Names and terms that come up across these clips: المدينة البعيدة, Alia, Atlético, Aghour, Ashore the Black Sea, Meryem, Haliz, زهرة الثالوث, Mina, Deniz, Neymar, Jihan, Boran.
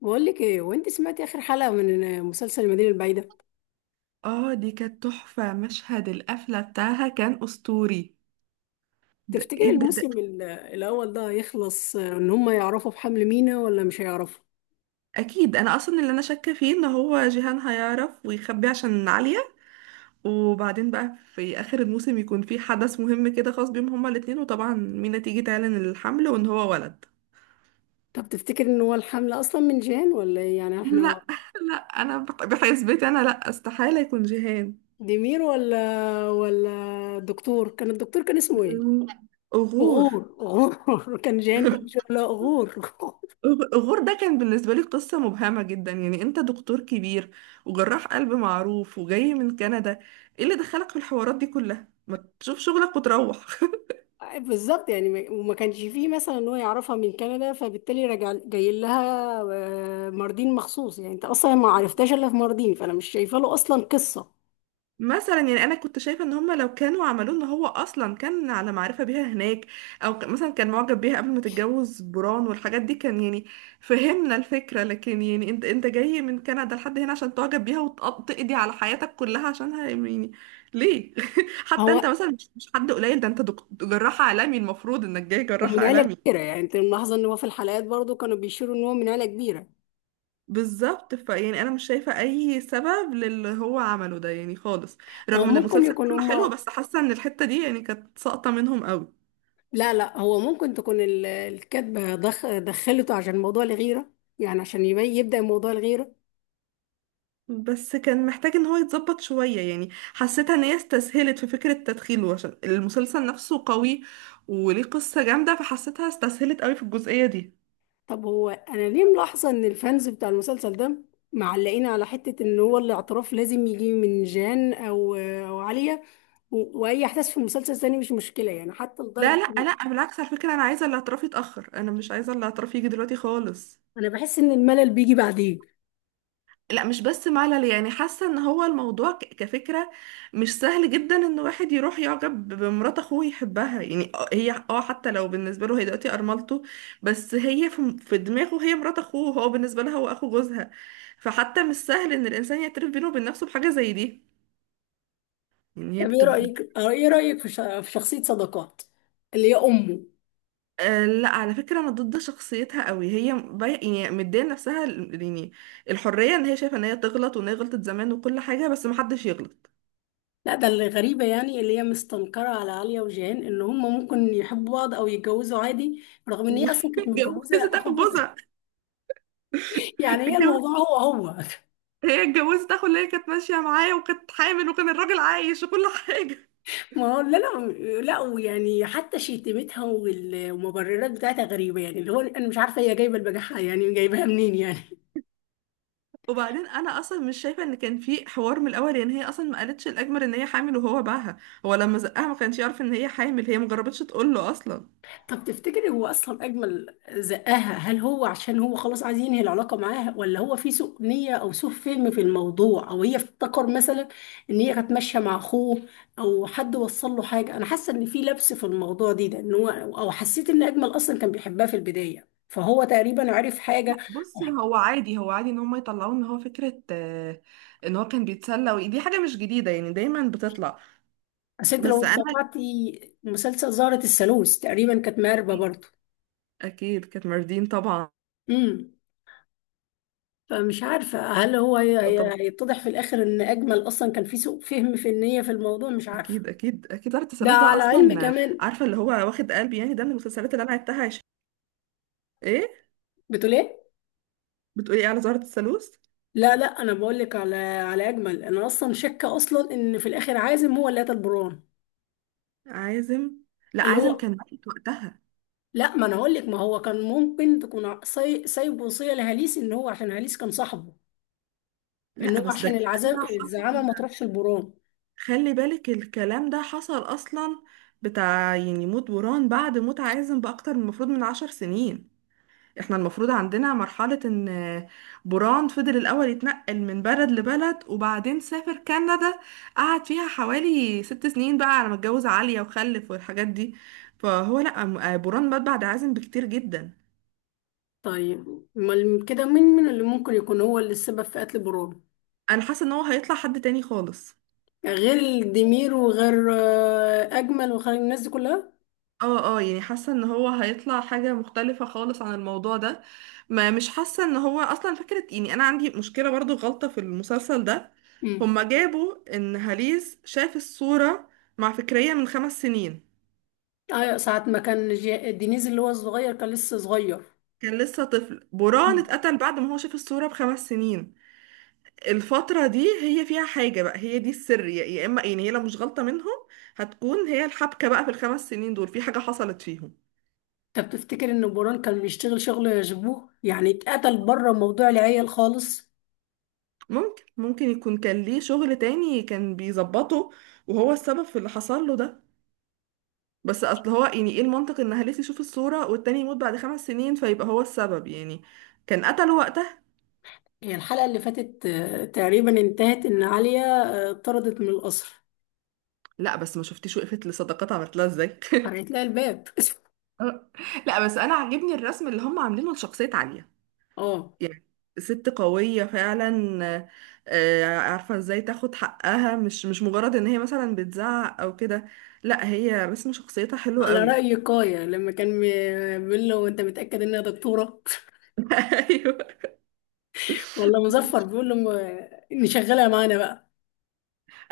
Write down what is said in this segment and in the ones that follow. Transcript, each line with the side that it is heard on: left: بقول لك ايه وانت سمعتي اخر حلقه من مسلسل المدينه البعيده؟
right: اه دي كانت تحفة، مشهد القفلة بتاعها كان أسطوري. ده
left: تفتكري
right: ايه ده.
left: الموسم الاول ده هيخلص ان هم يعرفوا بحمل مينا ولا مش هيعرفوا؟
right: اكيد، انا اصلا اللي انا شاكة فيه ان هو جيهان هيعرف ويخبي عشان عليا. وبعدين بقى في اخر الموسم يكون في حدث مهم كده خاص بيهم هما الاتنين، وطبعا مينا تيجي تعلن الحمل وان هو ولد.
left: طب تفتكر ان هو الحمل اصلا من جان ولا ايه؟ يعني احنا
right: لا، لا انا بحسبتي انا، لا استحالة يكون جيهان.
left: ديمير ولا دكتور، كان الدكتور كان اسمه ايه؟
right: لا. أغور.
left: غور، غور كان جان كل شويه لا غور
right: غور ده كان بالنسبة لي قصة مبهمة جدا. يعني انت دكتور كبير وجراح قلب معروف وجاي من كندا، ايه اللي دخلك في الحوارات دي كلها؟ ما تشوف شغلك وتروح.
left: بالظبط، يعني وما كانش فيه مثلا ان هو يعرفها من كندا فبالتالي راجع جاي لها ماردين مخصوص. يعني انت اصلا ما عرفتهاش الا في ماردين، فانا مش شايفه له اصلا قصه.
right: مثلا يعني انا كنت شايفه ان هم لو كانوا عملوه ان هو اصلا كان على معرفه بيها هناك، او مثلا كان معجب بيها قبل ما تتجوز بران والحاجات دي، كان يعني فهمنا الفكره. لكن يعني انت جاي من كندا لحد هنا عشان تعجب بيها وتقضي على حياتك كلها عشانها؟ يعني ليه؟ حتى انت
left: هو
right: مثلا مش حد قليل، ده انت جراح عالمي، المفروض انك جاي
left: هو
right: جراح
left: من عيله
right: عالمي.
left: كبيره، يعني انت ملاحظه ان هو في الحلقات برضو كانوا بيشيروا ان هو من عيله كبيره.
right: بالظبط، فيعني انا مش شايفه اي سبب للي هو عمله ده يعني خالص.
left: هو
right: رغم ان
left: ممكن
right: المسلسل
left: يكون
right: كله حلو،
left: هما.
right: بس حاسه ان الحته دي يعني كانت ساقطه منهم قوي.
left: لا لا، هو ممكن تكون الكاتبه دخلته عشان موضوع الغيره، يعني عشان يبدا موضوع الغيره.
right: بس كان محتاج ان هو يتظبط شويه، يعني حسيتها ان هي استسهلت في فكره تدخيله، عشان المسلسل نفسه قوي وليه قصه جامده، فحسيتها استسهلت قوي في الجزئيه دي.
left: طب هو انا ليه ملاحظه ان الفانز بتاع المسلسل ده معلقين على حته ان هو الاعتراف لازم يجي من جان او عليا، واي احداث في المسلسل تاني مش مشكله؟ يعني حتى
right: لا
left: لدرجه إن
right: لا لا، بالعكس، على فكره انا عايزه الاعتراف يتاخر، انا مش عايزه الاعتراف يجي دلوقتي خالص.
left: انا بحس ان الملل بيجي بعدين.
right: لا مش بس ملل، يعني حاسه ان هو الموضوع كفكره مش سهل جدا، ان واحد يروح يعجب بمرات اخوه يحبها، يعني هي اه حتى لو بالنسبه له هي دلوقتي ارملته، بس هي في دماغه هي مرات اخوه، هو بالنسبه لها هو اخو جوزها. فحتى مش سهل ان الانسان يعترف بينه وبين نفسه بحاجه زي دي. يعني هي
left: طب ايه
right: بت... بت-
left: رايك آه، ايه رايك في في شخصيه صداقات اللي هي امه؟
right: آه لا، على فكره انا ضد شخصيتها قوي. يعني مديه لنفسها يعني الحريه، ان هي شايفه ان هي تغلط وان هي غلطت زمان وكل حاجه، بس محدش يغلط.
left: لا، ده اللي غريبه، يعني اللي هي مستنكره على عليا وجان ان هم ممكن يحبوا بعض او يتجوزوا عادي، رغم ان هي اصلا كانت متجوزه
right: واتجوزت اخو
left: اخو جوزها.
right: جوزها.
left: يعني هي
right: اتجوزت.
left: الموضوع هو هو.
right: هي اتجوزت اخو اللي هي كانت ماشيه معايا، وكانت حامل وكان الراجل عايش وكل حاجه.
left: ما هو لا لا لا. ويعني حتى شتيمتها والمبررات بتاعتها غريبة، يعني اللي هو أنا مش عارفة هي جايبة البجاحة، يعني جايبها منين يعني.
right: وبعدين انا اصلا مش شايفه ان كان في حوار من الاول، يعني هي اصلا ما قالتش الاجمل ان هي حامل وهو باعها. هو لما زقها ما كانش يعرف ان هي حامل، هي ما جربتش تقول له اصلا.
left: طب تفتكري هو أصلا أجمل زقاها؟ هل هو عشان هو خلاص عايز ينهي العلاقة معاها، ولا هو في سوء نية أو سوء فهم في الموضوع، أو هي افتكر مثلا إن هي كانت ماشية مع أخوه، أو حد وصل له حاجة؟ أنا حاسة إن في لبس في الموضوع دي ده، إن هو، أو حسيت إن أجمل أصلا كان بيحبها في البداية فهو تقريبا عرف حاجة.
right: بصي، هو عادي هو عادي ان هم يطلعوا ان هو فكرة ان هو كان بيتسلى، ودي حاجة مش جديدة يعني، دايما بتطلع.
left: بس انت لو
right: بس انا
left: استطعتي مسلسل زهرة الثالوث تقريبا كانت مهربة برضه.
right: اكيد كانت ماردين طبعا.
left: امم فمش عارفة هل هو
right: طبعا،
left: هيتضح في الآخر إن أجمل أصلا كان في سوء فهم في النية في الموضوع، مش عارفة.
right: اكيد اكيد اكيد دار
left: ده
right: التسلسل ده
left: على علم
right: اصلا
left: كمان.
right: عارفة اللي هو واخد قلبي يعني، ده من المسلسلات اللي انا عدتها. ايه،
left: بتقول إيه؟
right: بتقولي ايه على زهرة الثالوث؟
left: لا لا، أنا بقول لك على أجمل. أنا أصلا شاكة أصلا إن في الآخر عازم هو اللي قتل بران.
right: عازم. لا
left: اللي
right: عازم
left: هو
right: كان ميت وقتها.
left: لا، ما أنا هقول لك، ما هو كان ممكن تكون سايب وصية لهاليس، إن هو عشان هاليس كان صاحبه، إن
right: لا
left: هو
right: بس ده
left: عشان
right: الكلام ده
left: العذاب
right: حصل.
left: الزعامة ما تروحش لبران.
right: خلي بالك الكلام ده حصل اصلا، بتاع يعني موت بوران بعد موت عازم باكتر من المفروض من 10 سنين. احنا المفروض عندنا مرحلة، ان بوران فضل الاول يتنقل من بلد لبلد، وبعدين سافر كندا، قعد فيها حوالي 6 سنين بقى على ما اتجوز عالية وخلف والحاجات دي. فهو لا، بوران مات بعد عازم بكتير جدا.
left: طيب امال كده مين من اللي ممكن يكون هو اللي السبب في قتل برونو؟
right: انا حاسه ان هو هيطلع حد تاني خالص.
left: يعني غير ديمير وغير اجمل وغير الناس دي كلها.
right: اه، يعني حاسه ان هو هيطلع حاجه مختلفه خالص عن الموضوع ده. ما مش حاسه ان هو اصلا فكره. يعني انا عندي مشكله برضو، غلطه في المسلسل ده.
left: امم
right: هما جابوا ان هاليز شاف الصوره مع فكريه من 5 سنين.
left: ايوه، ساعة ما كان دينيز اللي هو الصغير كان لسه صغير.
right: كان لسه طفل، بران
left: مم.
right: اتقتل بعد ما هو شاف الصوره بخمس سنين. الفتره دي هي فيها حاجه بقى، هي دي السر، يا اما يعني هي لو مش غلطه منهم، هتكون هي الحبكه بقى، في الخمس سنين دول في حاجه حصلت فيهم.
left: انت بتفتكر ان بوران كان بيشتغل شغل يشبوه، يعني اتقتل بره موضوع العيال خالص؟
right: ممكن يكون كان ليه شغل تاني كان بيظبطه، وهو السبب في اللي حصل له ده. بس اصل هو، يعني ايه المنطق ان هلس يشوف الصورة والتاني يموت بعد 5 سنين، فيبقى هو السبب يعني كان قتله وقتها؟
left: هي الحلقة اللي فاتت تقريبا انتهت ان عليا طردت من القصر.
right: لا بس ما شفتيش وقفت لصداقات عملت لها ازاي
left: قرأت لها الباب.
right: آه. لا بس انا عاجبني الرسم اللي هم عاملينه لشخصية عالية،
left: اه.
right: يعني ست قوية فعلا. آه، عارفة ازاي تاخد حقها، مش مجرد ان هي مثلا بتزعق او كده. لا، هي رسم شخصيتها حلو
left: على
right: قوي.
left: رأي كايا لما كان بيقول له انت متأكد انها دكتورة؟
right: ايوه.
left: والله مظفر بيقول له إني شغالة معانا بقى،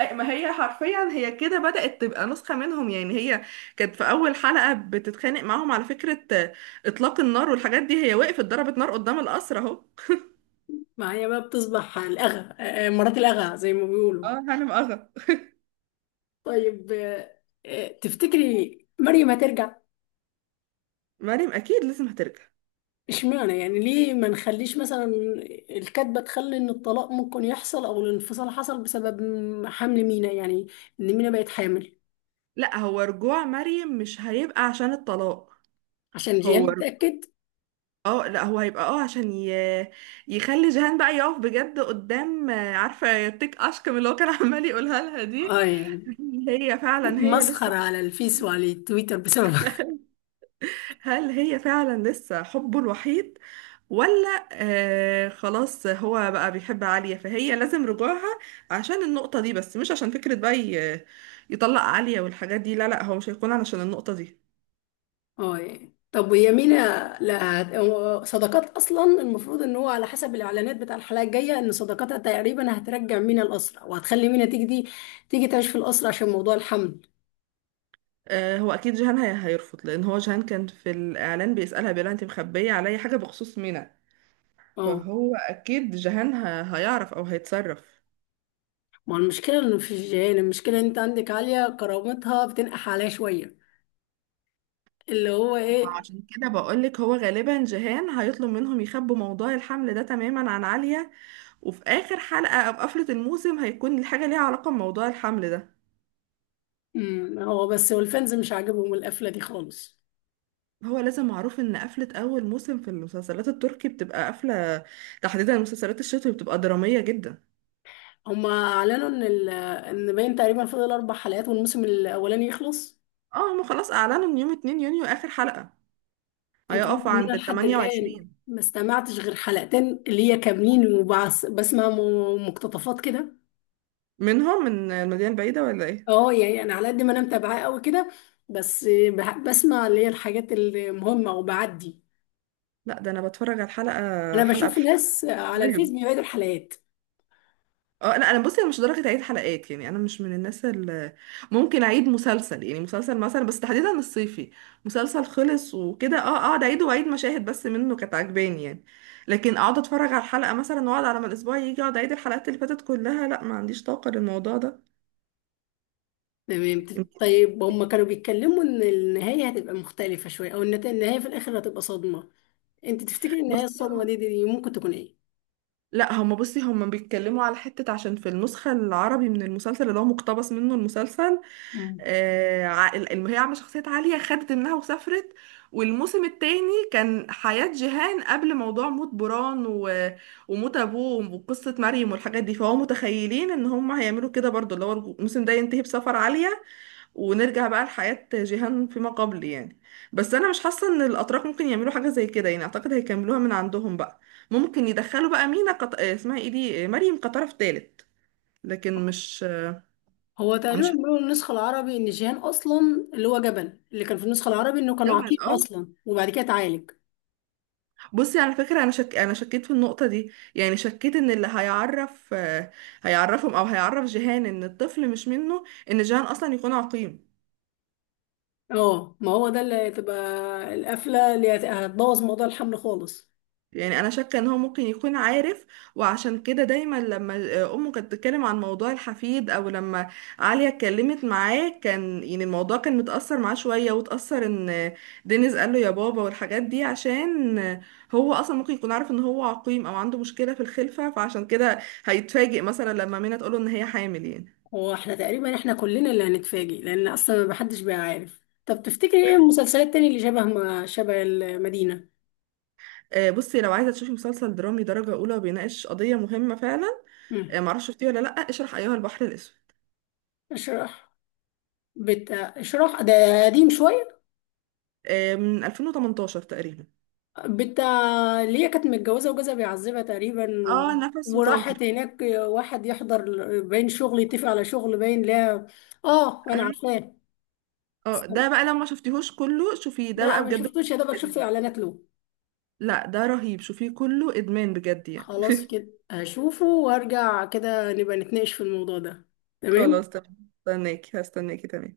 right: ما هي حرفيا هي كده بدأت تبقى نسخة منهم. يعني هي كانت في أول حلقة بتتخانق معاهم، على فكرة إطلاق النار والحاجات دي، هي وقفت ضربت نار قدام القصر أهو.
left: معايا بقى بتصبح الأغا، مرات الأغا زي ما بيقولوا.
right: اه، هانم اغا.
left: طيب تفتكري مريم هترجع؟
right: مريم أكيد لازم هترجع.
left: اشمعنى؟ يعني ليه ما نخليش مثلا الكاتبة تخلي إن الطلاق ممكن يحصل أو الانفصال حصل بسبب حمل مينا، يعني إن مينا بقت حامل
right: لا، هو رجوع مريم مش هيبقى عشان الطلاق.
left: عشان
right: هو
left: جيان
right: ر-
left: يتأكد.
right: اه لا، هو هيبقى اه عشان يخلي جيهان بقى يقف بجد قدام عارفة تيك أشكم اللي هو كان عمال يقولها لها دي.
left: اه يعني
right: هل هي فعلا هي
left: مسخرة
right: لسه؟
left: على الفيس وعلى التويتر بسبب.
right: هل هي فعلا لسه حبه الوحيد؟ ولا آه خلاص هو بقى بيحب عالية، فهي لازم رجوعها عشان النقطة دي بس، مش عشان فكرة بقى يطلق عالية والحاجات دي. لا لا، هو مش هيكون علشان النقطة دي.
left: اه يعني طب ويا مينا. لا، هو صداقات اصلا المفروض ان هو على حسب الاعلانات بتاع الحلقه الجايه ان صداقاتها تقريبا هترجع مينا الاسرى، وهتخلي مينا تيجي دي تيجي تعيش في الاسرى عشان موضوع الحمل.
right: آه، هو أكيد جيهان هيرفض، لأن هو جيهان كان في الإعلان بيسألها بيقولها، أنت مخبية عليا حاجة بخصوص منى؟
left: اه،
right: فهو أكيد جيهان هيعرف أو هيتصرف.
left: ما المشكله انه في الجيران. المشكله ان انت عندك عاليه كرامتها بتنقح عليها شويه، اللي هو ايه.
right: عشان كده بقولك هو غالبا جيهان هيطلب منهم يخبوا موضوع الحمل ده تماما عن عالية، وفي آخر حلقة أو قفلة الموسم هيكون الحاجة ليها علاقة بموضوع الحمل ده.
left: هو بس، والفانز مش عاجبهم القفله دي خالص.
right: هو لازم معروف ان قفلة اول موسم في المسلسلات التركي بتبقى قفلة، تحديدا المسلسلات الشتوي بتبقى درامية جدا.
left: هما اعلنوا ان باين تقريبا فاضل اربع حلقات والموسم الاولاني يخلص.
right: اه، هما خلاص اعلنوا ان يوم 2 يونيو اخر حلقة،
left: انت عارفه
right: هيقف
left: ان
right: عند
left: انا
right: ال
left: لحد الان
right: 28.
left: ما استمعتش غير حلقتين اللي هي كاملين، وبسمع مقتطفات كده.
right: منهم من المدينة البعيدة ولا ايه؟
left: اه يعني انا على قد ما انا متابعاه قوي كده، بس بسمع اللي هي الحاجات المهمه وبعدي.
right: لا، ده انا بتفرج على الحلقة
left: انا
right: حلقة
left: بشوف
right: بحلقة.
left: ناس على
right: أيوة.
left: الفيس بيعيدوا الحلقات.
right: اه لا، انا بصي انا مش لدرجه اعيد حلقات يعني، انا مش من الناس اللي ممكن اعيد مسلسل، يعني مسلسل مثلا بس تحديدا الصيفي، مسلسل خلص وكده اه اقعد اعيد واعيد مشاهد بس منه كانت عجباني يعني. لكن اقعد اتفرج على الحلقه مثلا واقعد على ما الاسبوع يجي، اقعد اعيد الحلقات اللي فاتت كلها، لا ما عنديش طاقه للموضوع ده.
left: تمام. طيب هم كانوا بيتكلموا ان النهايه هتبقى مختلفه شويه، او النهايه في الاخر هتبقى صدمه. انت تفتكري النهايه
right: بصي
left: الصدمه
right: هم-
left: دي ممكن تكون ايه؟
right: لا هم، بصي هم بيتكلموا على حته، عشان في النسخه العربي من المسلسل اللي هو مقتبس منه المسلسل
left: مم.
right: هي عامله شخصيه عاليه خدت منها وسافرت، والموسم التاني كان حياه جيهان قبل موضوع موت بران وموت ابوه وقصه مريم والحاجات دي. فهو متخيلين ان هم هيعملوا كده برضو، اللي هو الموسم ده ينتهي بسفر عاليه ونرجع بقى لحياه جيهان فيما قبل يعني. بس انا مش حاسه ان الاتراك ممكن يعملوا حاجه زي كده، يعني اعتقد هيكملوها من عندهم بقى، ممكن يدخلوا بقى مينا اسمها ايه دي مريم كطرف تالت. لكن مش
left: هو تقريبا
right: مش
left: بيقولوا النسخة العربي إن جيهان أصلا، اللي هو جبل اللي كان في النسخة العربي، إنه كان
right: هتجابها
left: عقيم
right: الأول.
left: أصلا وبعد كده اتعالج.
right: بصي على فكرة، أنا شكيت في النقطة دي، يعني شكيت إن اللي هيعرف هيعرفهم أو هيعرف جيهان إن الطفل مش منه، إن جيهان أصلا يكون عقيم.
left: اه، ما هو ده اللي هتبقى القفلة اللي هتبوظ موضوع الحمل خالص.
right: يعني انا شاكه ان هو ممكن يكون عارف، وعشان كده دايما لما امه كانت بتتكلم عن موضوع الحفيد او لما عليا اتكلمت معاه، كان يعني الموضوع كان متاثر معاه شويه، وتاثر ان دينيز قال له يا بابا والحاجات دي، عشان هو اصلا ممكن يكون عارف ان هو عقيم او عنده مشكله في الخلفه، فعشان كده هيتفاجئ مثلا لما منى تقوله ان هي حامل يعني.
left: هو احنا تقريبا احنا كلنا اللي هنتفاجئ، لأن أصلا ما حدش بقى عارف. طب تفتكري ايه المسلسلات التانية اللي شبه، ما شبه المدينة؟
right: بصي لو عايزه تشوفي مسلسل درامي درجه اولى وبيناقش قضيه مهمه فعلا،
left: مم.
right: معرفش شفتيه ولا لا، اشرح ايها البحر الاسود،
left: اشراح. اشراح ده قديم شوية.
right: من 2018 تقريبا.
left: بت ليا كانت متجوزة وجوزها بيعذبها تقريبا
right: اه
left: و...
right: نفس وطاهر.
left: وراحت هناك واحد يحضر، باين شغل، يتفق على شغل، باين لا. اه
right: اي،
left: انا عارفاه.
right: اه ده بقى لما شفتيهوش كله شوفيه ده
left: لا
right: بقى
left: ما
right: بجد،
left: شفتوش، يا دوبك شفت
right: ادمان،
left: اعلانات له.
right: لا ده رهيب شوفيه كله ادمان بجد يعني.
left: خلاص كده هشوفه وارجع كده نبقى نتناقش في الموضوع ده.
right: خلاص
left: تمام.
right: تمام، هستناكي هستناكي تمام.